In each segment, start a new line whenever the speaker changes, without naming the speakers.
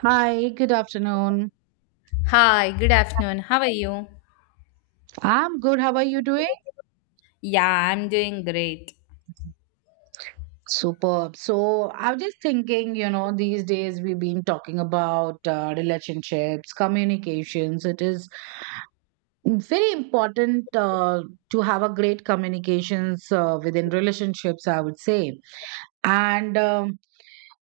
Hi, good afternoon.
Hi, good afternoon. How are you?
I'm good. How are you doing?
Yeah, I'm doing great.
Superb. So, I was just thinking, you know, these days we've been talking about relationships, communications. It is very important to have a great communications within relationships, I would say. And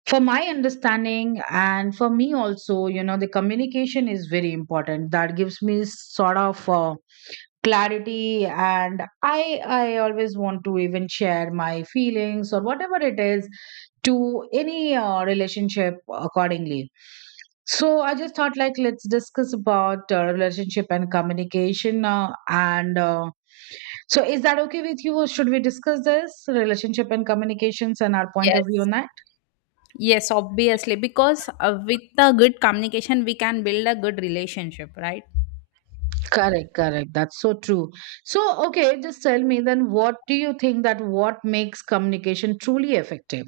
for my understanding, and for me also, you know, the communication is very important. That gives me sort of clarity. And I always want to even share my feelings or whatever it is to any relationship accordingly. So I just thought like, let's discuss about relationship and communication and So is that okay with you, or should we discuss this relationship and communications and our point of view
Yes.
on that?
Yes, obviously, because with a good communication, we can build a good relationship, right?
Correct, correct. That's so true. so okay, just tell me then, what do you think that what makes communication truly effective?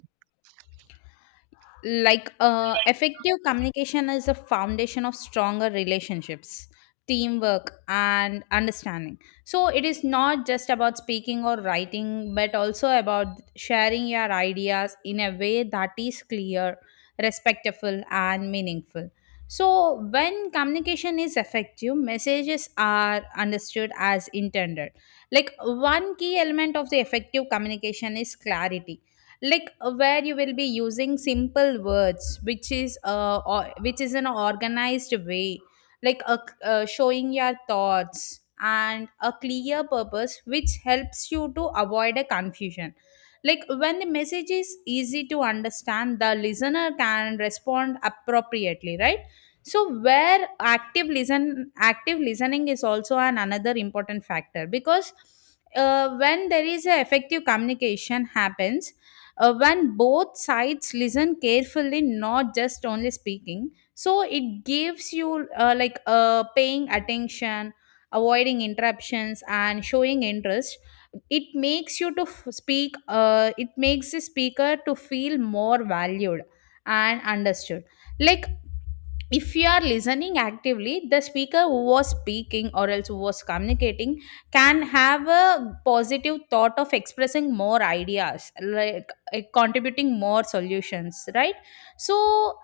Like effective communication is the foundation of stronger relationships, teamwork, and understanding. So it is not just about speaking or writing, but also about sharing your ideas in a way that is clear, respectful, and meaningful. So when communication is effective, messages are understood as intended. Like, one key element of the effective communication is clarity, like where you will be using simple words, which is which is an organized way, like a, showing your thoughts and a clear purpose, which helps you to avoid a confusion. Like, when the message is easy to understand, the listener can respond appropriately, right? So where active listening is also an another important factor, because when there is a effective communication happens, when both sides listen carefully, not just only speaking. So it gives you paying attention, avoiding interruptions, and showing interest. It makes you to f- speak it makes the speaker to feel more valued and understood. Like, if you are listening actively, the speaker who was speaking, or else who was communicating, can have a positive thought of expressing more ideas, like contributing more solutions, right? So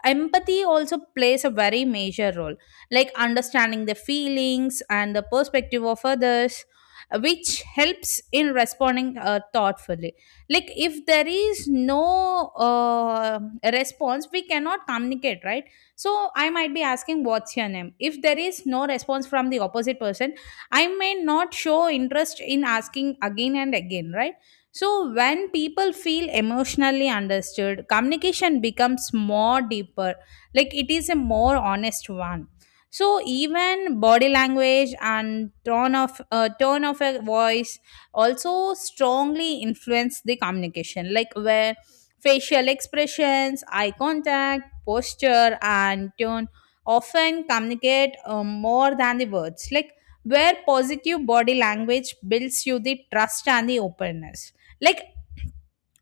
empathy also plays a very major role, like understanding the feelings and the perspective of others, which helps in responding thoughtfully. Like, if there is no uh, response, we cannot communicate, right? So I might be asking, What's your name? If there is no response from the opposite person, I may not show interest in asking again and again, right? So when people feel emotionally understood, communication becomes more deeper, like it is a more honest one. So even body language and tone of a voice also strongly influence the communication, like where facial expressions, eye contact, posture, and tone often communicate more than the words. Like, where positive body language builds you the trust and the openness. Like,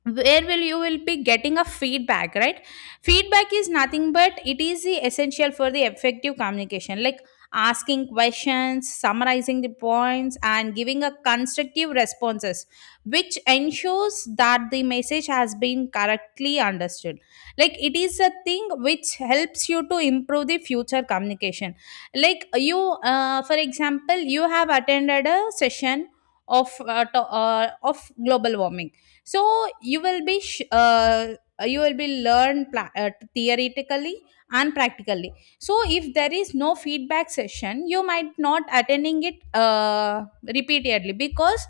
where will be getting a feedback, right? Feedback is nothing but it is the essential for the effective communication, like asking questions, summarizing the points, and giving a constructive responses, which ensures that the message has been correctly understood. Like, it is a thing which helps you to improve the future communication. Like, you for example, you have attended a session of of global warming. So you will be you will be theoretically and practically. So if there is no feedback session, you might not attending it repeatedly, because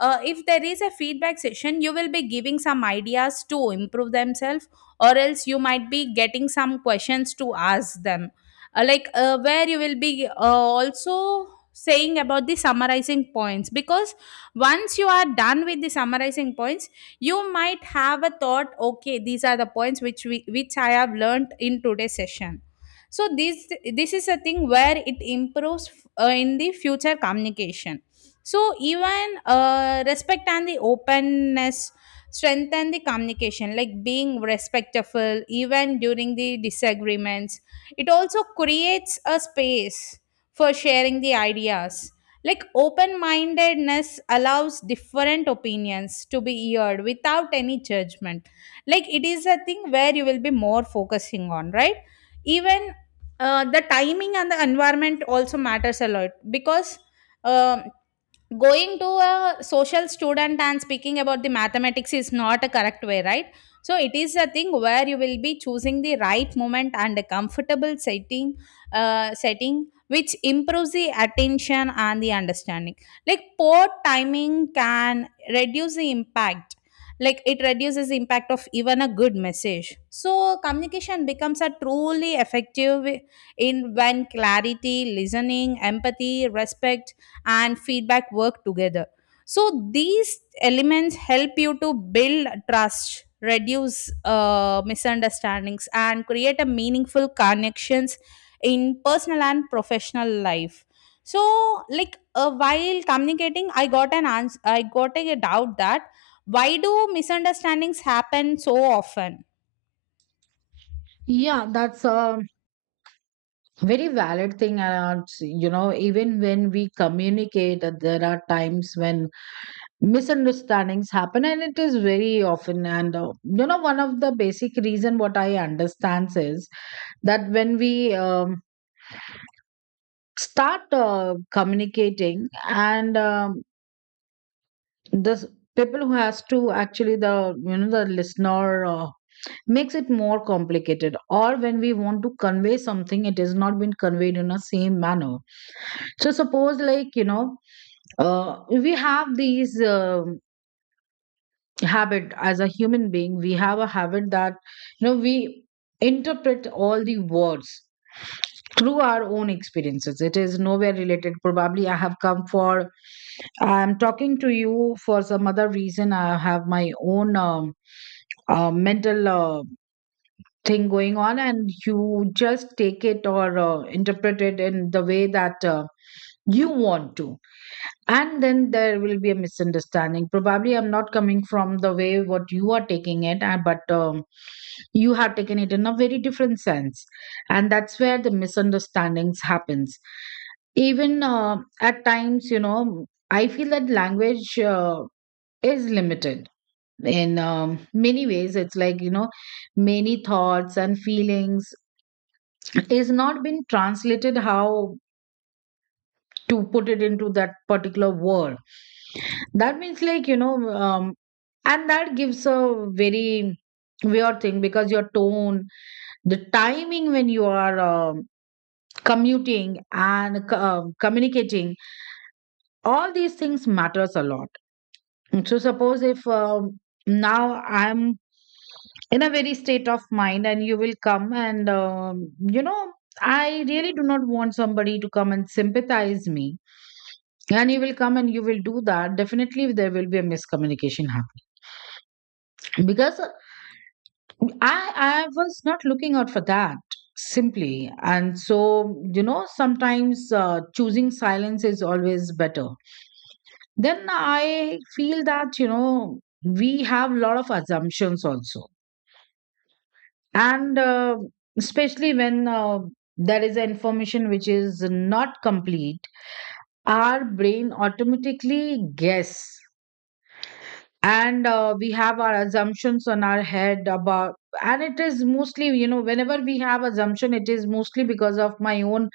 if there is a feedback session, you will be giving some ideas to improve themselves, or else you might be getting some questions to ask them. Where you will be also saying about the summarizing points, because once you are done with the summarizing points, you might have a thought, okay, these are the points which we which I have learned in today's session. So this is a thing where it improves in the future communication. So even respect and the openness strengthen the communication, like being respectful even during the disagreements. It also creates a space for sharing the ideas. Like, open mindedness allows different opinions to be heard without any judgment. Like, it is a thing where you will be more focusing on, right? Even the timing and the environment also matters a lot. Because, um going to a social student and speaking about the mathematics is not a correct way, right? So it is a thing where you will be choosing the right moment and a comfortable setting setting which improves the attention and the understanding. Like, poor timing can reduce the impact, like it reduces the impact of even a good message. So communication becomes a truly effective in when clarity, listening, empathy, respect, and feedback work together. So these elements help you to build trust, reduce misunderstandings, and create a meaningful connections in personal and professional life. So like, while communicating, I got a doubt that, why do misunderstandings happen so often?
Yeah, that's a very valid thing. And, you know, even when we communicate, there are times when misunderstandings happen, and it is very often. And, you know, one of the basic reason what I understand is that when we start communicating and the people who has to actually the, you know, the listener makes it more complicated, or when we want to convey something, it has not been conveyed in a same manner. So suppose like, you know, we have these habit as a human being. We have a habit that, you know, we interpret all the words through our own experiences. It is nowhere related. Probably I'm talking to you for some other reason. I have my own mental thing going on, and you just take it or interpret it in the way that you want to, and then there will be a misunderstanding. Probably I'm not coming from the way what you are taking it, but you have taken it in a very different sense, and that's where the misunderstandings happens. Even at times, you know, I feel that language is limited in many ways. It's like, you know, many thoughts and feelings is not been translated, how to put it into that particular word. That means like, you know, and that gives a very weird thing, because your tone, the timing when you are commuting and communicating, all these things matters a lot. So suppose if, now I'm in a very state of mind, and you will come and, you know, I really do not want somebody to come and sympathize me, and you will come and you will do that, definitely there will be a miscommunication happening. Because i I was not looking out for that simply. And so, you know, sometimes choosing silence is always better. Then I feel that, you know, we have a lot of assumptions also. And especially when there is information which is not complete, our brain automatically guess. And we have our assumptions on our head about. And it is mostly, you know, whenever we have assumption, it is mostly because of my own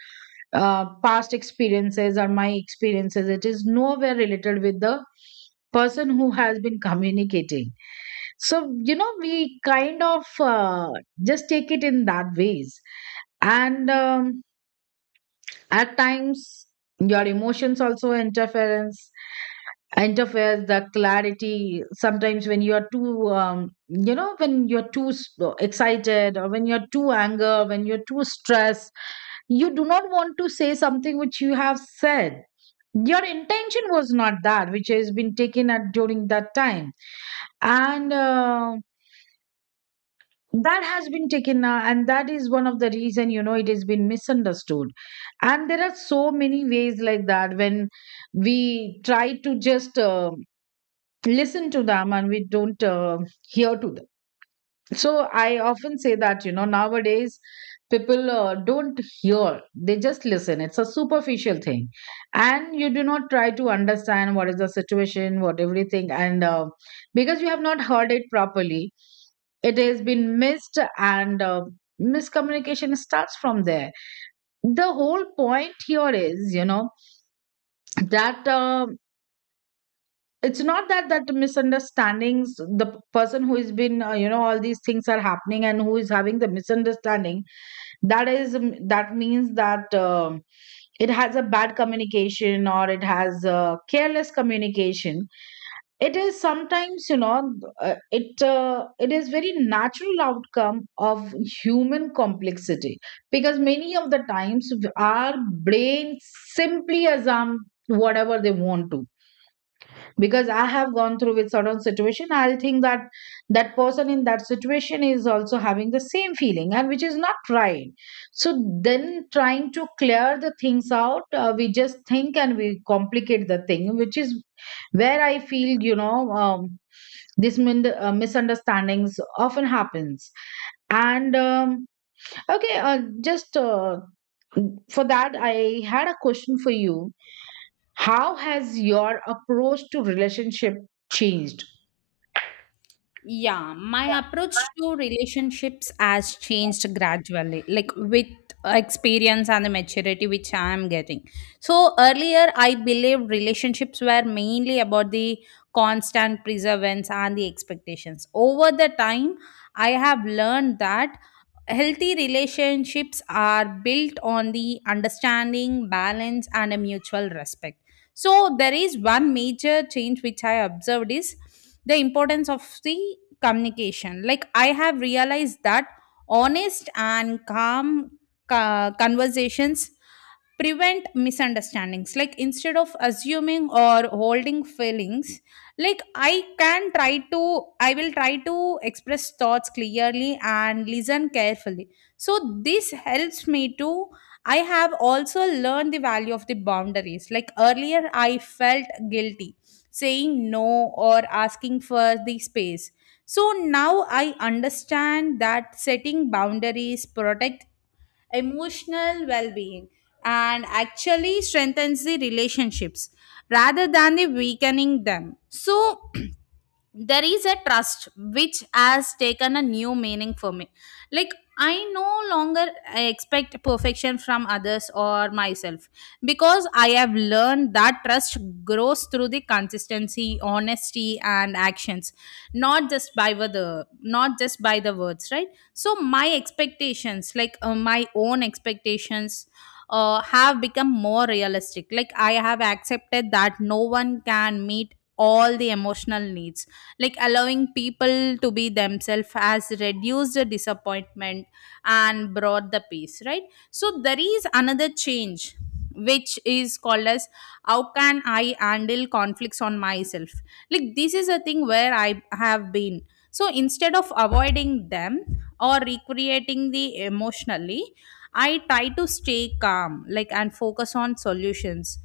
past experiences, or my experiences. It is nowhere related with the person who has been communicating. So, you know, we kind of just take it in that ways. And at times your emotions also interference interferes the clarity. Sometimes when you're too, you know, when you're too excited, or when you're too anger, when you're too stressed, you do not want to say something which you have said. Your intention was not that, which has been taken at during that time, and that has been taken now, and that is one of the reason, you know, it has been misunderstood. And there are so many ways like that, when we try to just listen to them and we don't hear to them. So I often say that, you know, nowadays people don't hear, they just listen. It's a superficial thing. And you do not try to understand what is the situation, what everything. And because you have not heard it properly, it has been missed, and miscommunication starts from there. The whole point here is, you know, that, it's not that that the misunderstandings, the person who has been, you know, all these things are happening, and who is having the misunderstanding, that is, that means that, it has a bad communication, or it has careless communication. It is sometimes, you know, it is very natural outcome of human complexity. Because many of the times our brain simply assume whatever they want to. Because I have gone through with certain situation, I think that that person in that situation is also having the same feeling, and which is not right. So then, trying to clear the things out, we just think and we complicate the thing, which is where I feel, you know, this misunderstandings often happens. And okay, just for that, I had a question for you. How has your approach to relationship changed?
Yeah, my approach to relationships has changed gradually, like with experience and the maturity which I am getting. So, earlier I believed relationships were mainly about the constant perseverance and the expectations. Over the time, I have learned that healthy relationships are built on the understanding, balance, and a mutual respect. So, there is one major change which I observed is the importance of the communication. Like, I have realized that honest and calm conversations prevent misunderstandings, like instead of assuming or holding feelings, like i can try to I will try to express thoughts clearly and listen carefully. So this helps me to... I have also learned the value of the boundaries. Like, earlier I felt guilty saying no, or asking for the space. So now I understand that setting boundaries protect emotional well being, and actually strengthens the relationships rather than the weakening them. So, there is a trust which has taken a new meaning for me. Like, I no longer expect perfection from others or myself, because I have learned that trust grows through the consistency, honesty, and actions, not just by the words, right? So my expectations like my own expectations have become more realistic. Like, I have accepted that no one can meet all the emotional needs. Like, allowing people to be themselves has reduced the disappointment and brought the peace, right? So there is another change, which is called as, how can I handle conflicts on myself. Like, this is a thing where I have been. So instead of avoiding them or recreating the emotionally, I try to stay calm, like, and focus on solutions.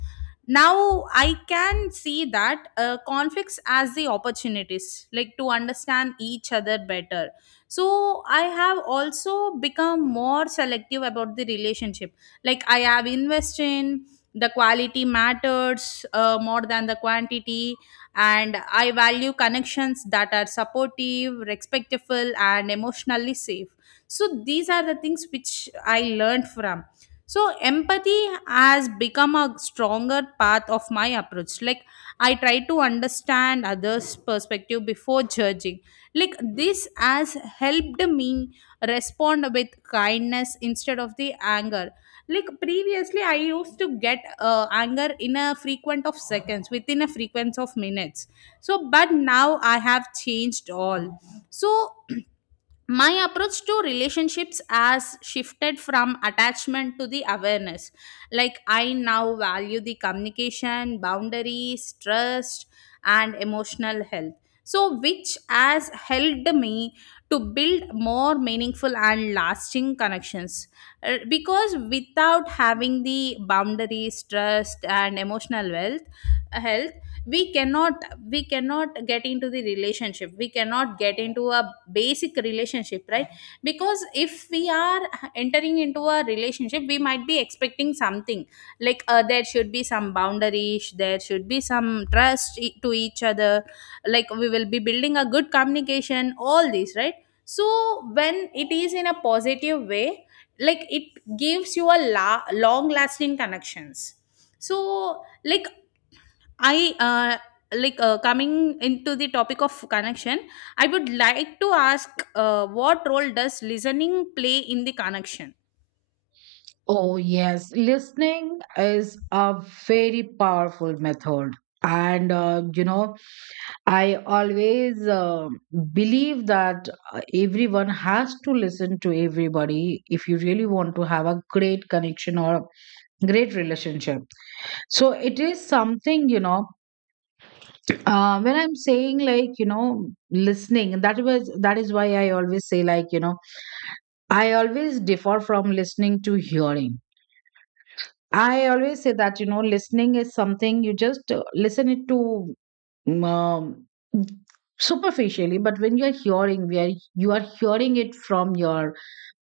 Now I can see that conflicts as the opportunities, like to understand each other better. So I have also become more selective about the relationship. Like, I have invested in the quality matters more than the quantity, and I value connections that are supportive, respectful, and emotionally safe. So these are the things which I learned from. So empathy has become a stronger part of my approach. Like, I try to understand others' perspective before judging. Like, this has helped me respond with kindness instead of the anger. Like, previously I used to get anger in a frequent of seconds, within a frequency of minutes. So but now I have changed all. So my approach to relationships has shifted from attachment to the awareness. Like, I now value the communication, boundaries, trust, and emotional health, so which has helped me to build more meaningful and lasting connections. Because without having the boundaries, trust, and emotional wealth health, we cannot we cannot get into the relationship, we cannot get into a basic relationship, right? Because if we are entering into a relationship, we might be expecting something. Like, there should be some boundaries, there should be some trust to each other. Like, we will be building a good communication, all these, right? So when it is in a positive way, like it gives you a long lasting connections. So like, I like coming into the topic of connection, I would like to ask, what role does listening play in the connection?
Oh, yes. Listening is a very powerful method. And, you know, I always believe that everyone has to listen to everybody if you really want to have a great connection or a great relationship. So it is something, you know, when I'm saying like, you know, listening, that is why I always say like, you know, I always differ from listening to hearing. I always say that, you know, listening is something you just listen it to mm, um, superficially. But when you're hearing, where you are hearing it from your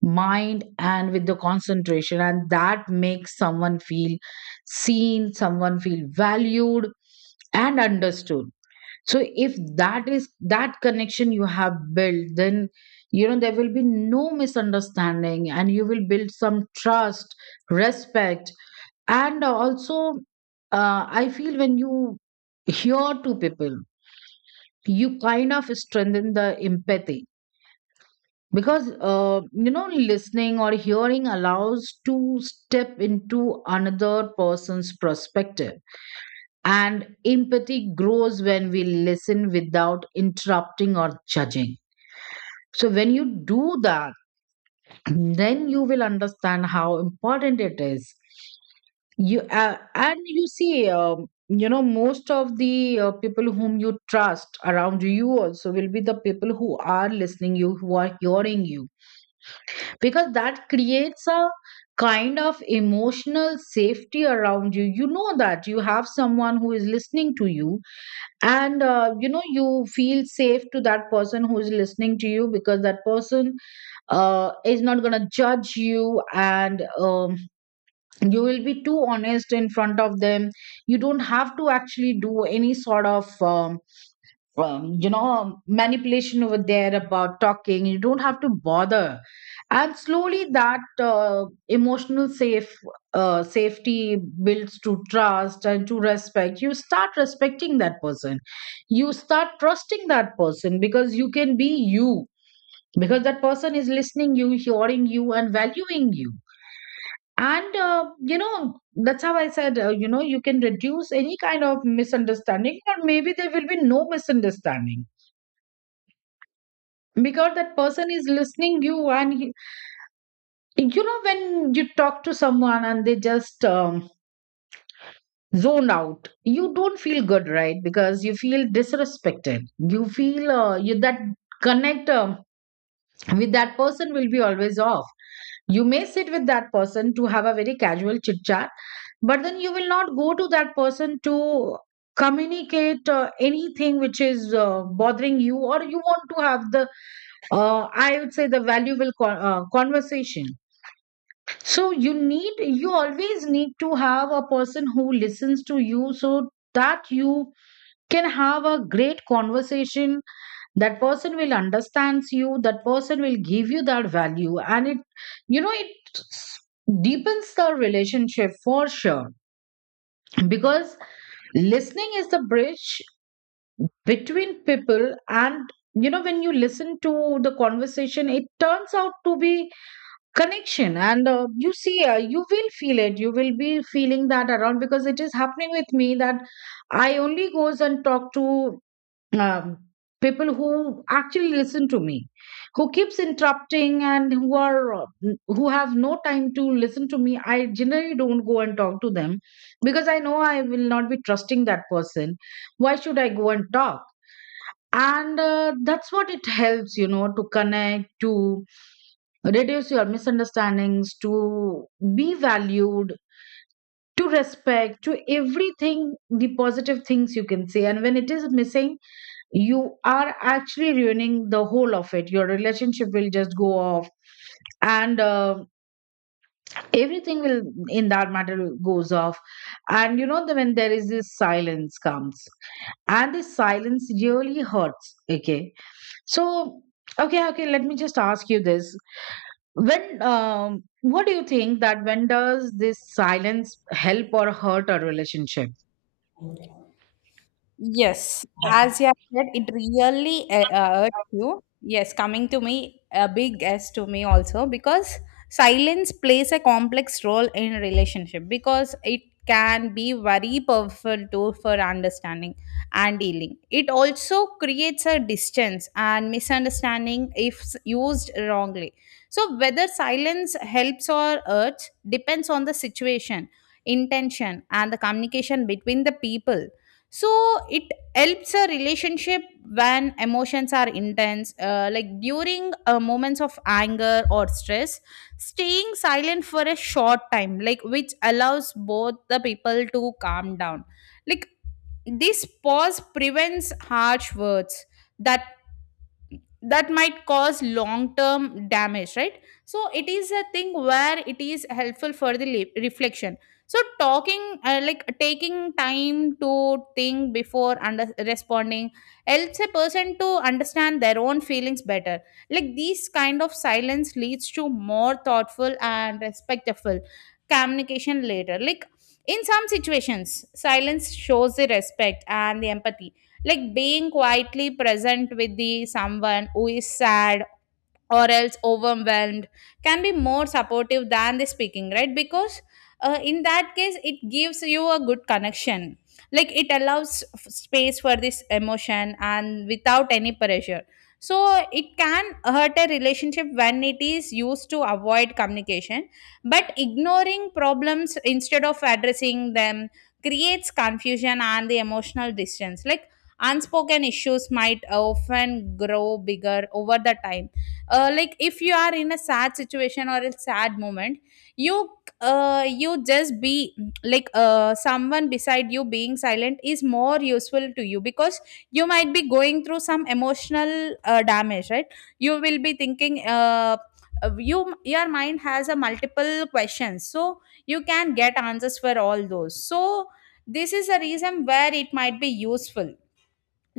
mind and with the concentration, and that makes someone feel seen, someone feel valued and understood. So, if that is that connection you have built, then, you know, there will be no misunderstanding, and you will build some trust, respect. And also I feel when you hear to people, you kind of strengthen the empathy. Because, you know, listening or hearing allows to step into another person's perspective, and empathy grows when we listen without interrupting or judging. So, when you do that, then you will understand how important it is. You And you see, you know, most of the people whom you trust around you also will be the people who are listening you, who are hearing you, because that creates a kind of emotional safety around you. You know that you have someone who is listening to you. And you know, you feel safe to that person who is listening to you, because that person is not going to judge you. And you will be too honest in front of them. You don't have to actually do any sort of you know, manipulation over there about talking. You don't have to bother. And slowly, that emotional safety builds to trust and to respect. You start respecting that person, you start trusting that person, because you can be you, because that person is listening you, hearing you, and valuing you. And you know, that's how I said, you know, you can reduce any kind of misunderstanding, or maybe there will be no misunderstanding, because that person is listening you. And he, you know, when you talk to someone and they just zone out, you don't feel good, right? Because you feel disrespected, you feel, you that connect with that person will be always off. You may sit with that person to have a very casual chit chat, but then you will not go to that person to communicate anything which is bothering you, or you want to have the, I would say, the valuable conversation. So you need, you always need to have a person who listens to you, so that you can have a great conversation. That person will understands you. That person will give you that value. And it deepens the relationship for sure because listening is the bridge between people. And you know, when you listen to the conversation, it turns out to be connection, and you see, you will feel it. You will be feeling that around because it is happening with me that I only goes and talk to um, people who actually listen to me. Who keeps interrupting and who are who have no time to listen to me, I generally don't go and talk to them because I know I will not be trusting that person. Why should I go and talk? And that's what it helps, you know, to connect, to reduce your misunderstandings, to be valued, to respect, to everything, the positive things you can say. And when it is missing, you are actually ruining the whole of it. Your relationship will just go off, and everything will, in that matter, goes off. And when there is this silence comes, and this silence really hurts, okay? So okay, okay, let me just ask you this. When what do you think that when does this silence help or hurt a relationship?
Yes, as you have said, it really hurts you. Yes, coming to me, a big S to me also, because silence plays a complex role in relationship, because it can be very powerful tool for understanding and dealing. It also creates a distance and misunderstanding if used wrongly. So whether silence helps or hurts depends on the situation, intention, and the communication between the people. So it helps a relationship when emotions are intense, like during moments of anger or stress, staying silent for a short time, like which allows both the people to calm down. Like, this pause prevents harsh words that that might cause long term damage, right? So it is a thing where it is helpful for the reflection. So talking like, taking time to think before under responding helps a person to understand their own feelings better. Like, these kind of silence leads to more thoughtful and respectful communication later. Like, in some situations silence shows the respect and the empathy. Like, being quietly present with the someone who is sad or else overwhelmed can be more supportive than the speaking, right? Because in that case it gives you a good connection. Like, it allows space for this emotion and without any pressure. So it can hurt a relationship when it is used to avoid communication, but ignoring problems instead of addressing them creates confusion and the emotional distance. Like, unspoken issues might often grow bigger over the time. Uh, like if you are in a sad situation or a sad moment, you you just be, like, someone beside you being silent is more useful to you, because you might be going through some emotional damage, right? You will be thinking, you your mind has a multiple questions, so you can get answers for all those. So this is a reason where it might be useful.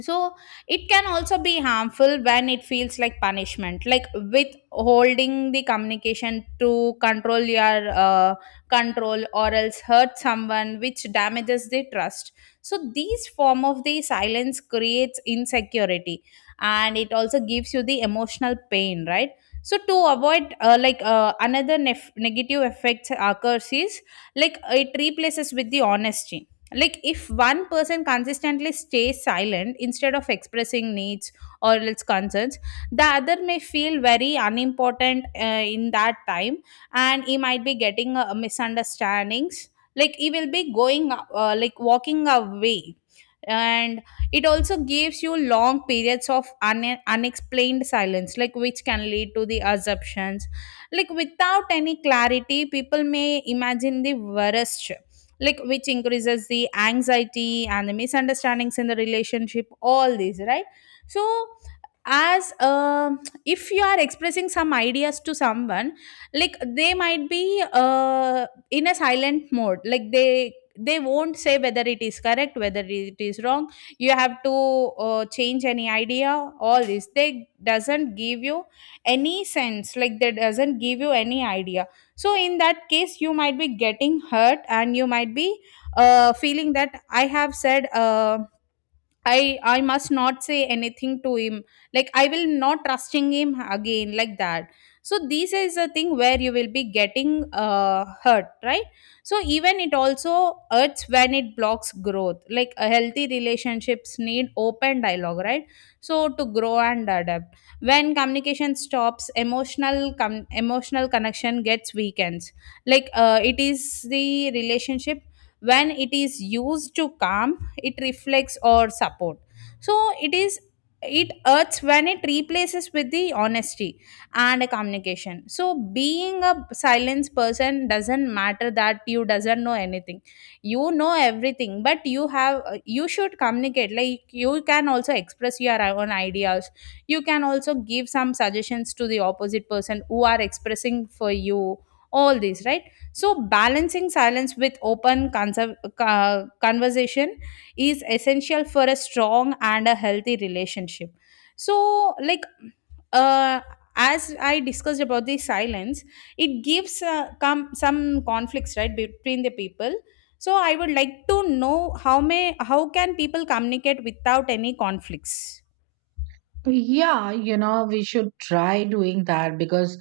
So it can also be harmful when it feels like punishment, like withholding the communication to control your control or else hurt someone, which damages the trust. So these form of the silence creates insecurity, and it also gives you the emotional pain, right? So to avoid another negative effect occurs is, like, it replaces with the honesty. Like, if one person consistently stays silent instead of expressing needs or its concerns, the other may feel very unimportant in that time, and he might be getting misunderstandings. Like, he will be going like walking away. And it also gives you long periods of unexplained silence, like, which can lead to the assumptions. Like, without any clarity, people may imagine the worst, like which increases the anxiety and the misunderstandings in the relationship, all these, right? So, as if you are expressing some ideas to someone, like they might be in a silent mode. Like, they won't say whether it is correct, whether it is wrong. You have to change any idea, all this, they doesn't give you any sense. Like, they doesn't give you any idea. So in that case, you might be getting hurt, and you might be feeling that I have said I must not say anything to him. Like, I will not trusting him again like that. So this is a thing where you will be getting hurt, right? So even it also hurts when it blocks growth. Like, a healthy relationships need open dialogue, right? So to grow and adapt. When communication stops, emotional connection gets weakens. Like, it is the relationship when it is used to calm, it reflects or support. So it is... it hurts when it replaces with the honesty and communication. So being a silence person doesn't matter that you doesn't know anything, you know everything. But you have, you should communicate. Like, you can also express your own ideas, you can also give some suggestions to the opposite person who are expressing for you, all these, right? So balancing silence with open conserv- conversation is essential for a strong and a healthy relationship. So like, uh, as I discussed about the silence, it gives some conflicts, right, between the people. So I would like to know, how can people communicate without any conflicts?
Yeah, you know, we should try doing that because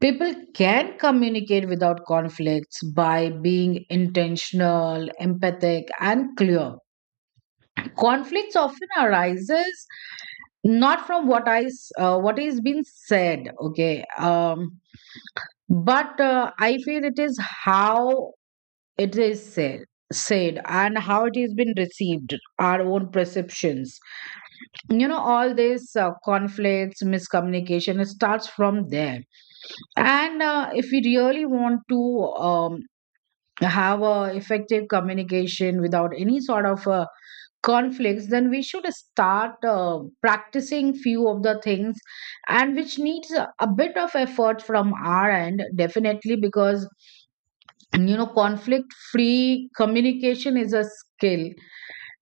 people can communicate without conflicts by being intentional, empathic, and clear. Conflicts often arises not from what is being said, okay, but I feel it is how It is said, said, and how it has been received, our own perceptions. You know, all this conflicts, miscommunication, it starts from there. And if we really want to have a effective communication without any sort of conflicts, then we should start practicing few of the things, and which needs a bit of effort from our end, definitely, because, and you know, conflict free communication is a skill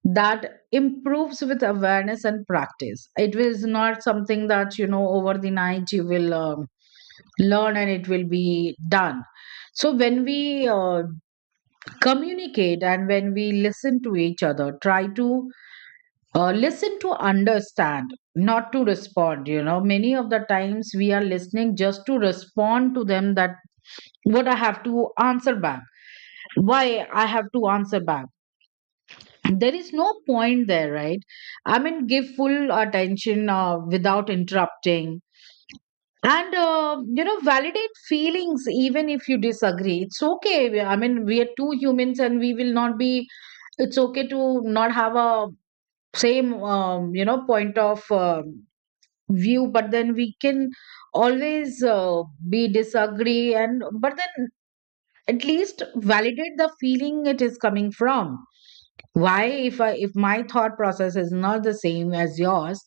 that improves with awareness and practice. It is not something that, you know, over the night you will learn and it will be done. So, when we communicate and when we listen to each other, try to listen to understand, not to respond. You know, many of the times we are listening just to respond to them, that what I have to answer back, why I have to answer back. There is no point there, right? I mean, give full attention without interrupting, and you know, validate feelings even if you disagree. It's okay. I mean, we are two humans and we will not be, it's okay to not have a same you know, point of view, but then we can always be disagree, and but then at least validate the feeling it is coming from. Why if I, if my thought process is not the same as yours,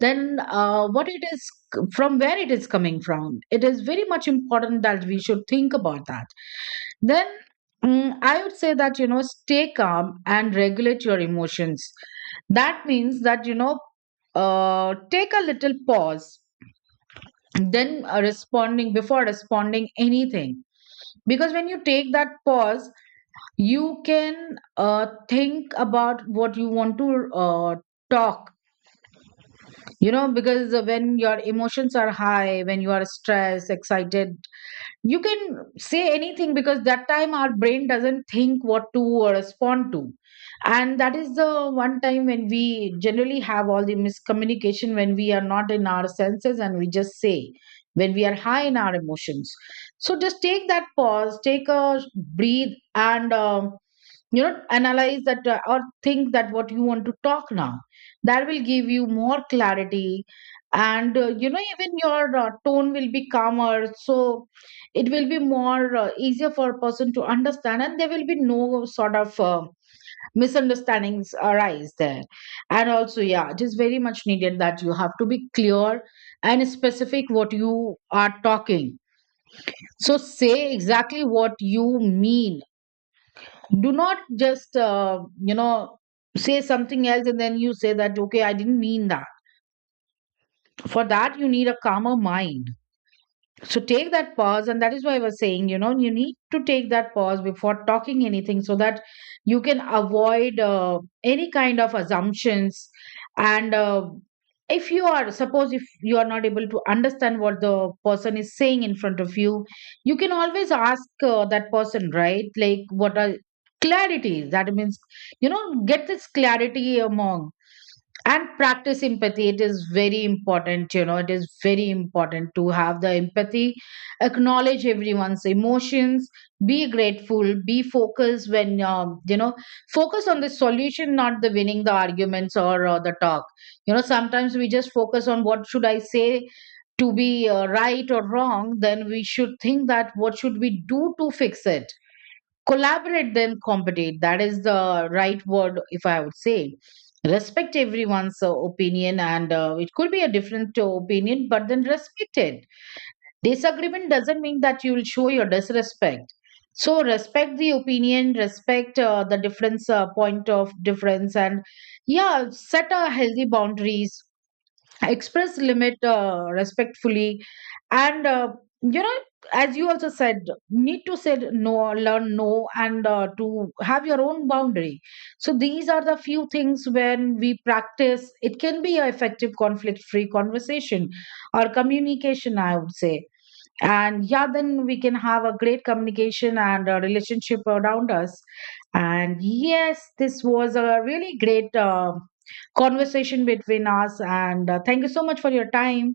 then what it is, from where it is coming from, it is very much important that we should think about that. Then I would say that, you know, stay calm and regulate your emotions. That means that, you know, take a little pause, then responding, before responding anything. Because when you take that pause, you can think about what you want to talk. You know, because when your emotions are high, when you are stressed, excited, you can say anything, because that time our brain doesn't think what to respond to. And that is the one time when we generally have all the miscommunication, when we are not in our senses and we just say, when we are high in our emotions. So just take that pause, take a breathe, and you know, analyze that, or think that what you want to talk now. That will give you more clarity. And you know, even your tone will be calmer, so it will be more easier for a person to understand, and there will be no sort of misunderstandings arise there. And also, yeah, it is very much needed that you have to be clear and specific what you are talking. So say exactly what you mean. Do not just you know, say something else and then you say that okay, I didn't mean that. For that you need a calmer mind. So take that pause, and that is why I was saying, you know, you need to take that pause before talking anything so that you can avoid any kind of assumptions. And if you are, suppose if you are not able to understand what the person is saying in front of you, you can always ask that person, right? Like, what are clarity? That means, you know, get this clarity among. And practice empathy, it is very important. You know, it is very important to have the empathy. Acknowledge everyone's emotions, be grateful, be focused. When you know, focus on the solution, not the winning the arguments or the talk. You know, sometimes we just focus on what should I say to be right or wrong. Then we should think that what should we do to fix it. Collaborate then compete, that is the right word, if I would say. Respect everyone's opinion, and it could be a different opinion, but then respect it. Disagreement doesn't mean that you will show your disrespect. So respect the opinion, respect the difference, point of difference. And yeah, set a healthy boundaries, express limit respectfully. And you know, as you also said, need to say no, learn no, and to have your own boundary. So these are the few things when we practice, it can be a effective conflict free conversation or communication, I would say. And yeah, then we can have a great communication and a relationship around us. And yes, this was a really great conversation between us, and thank you so much for your time.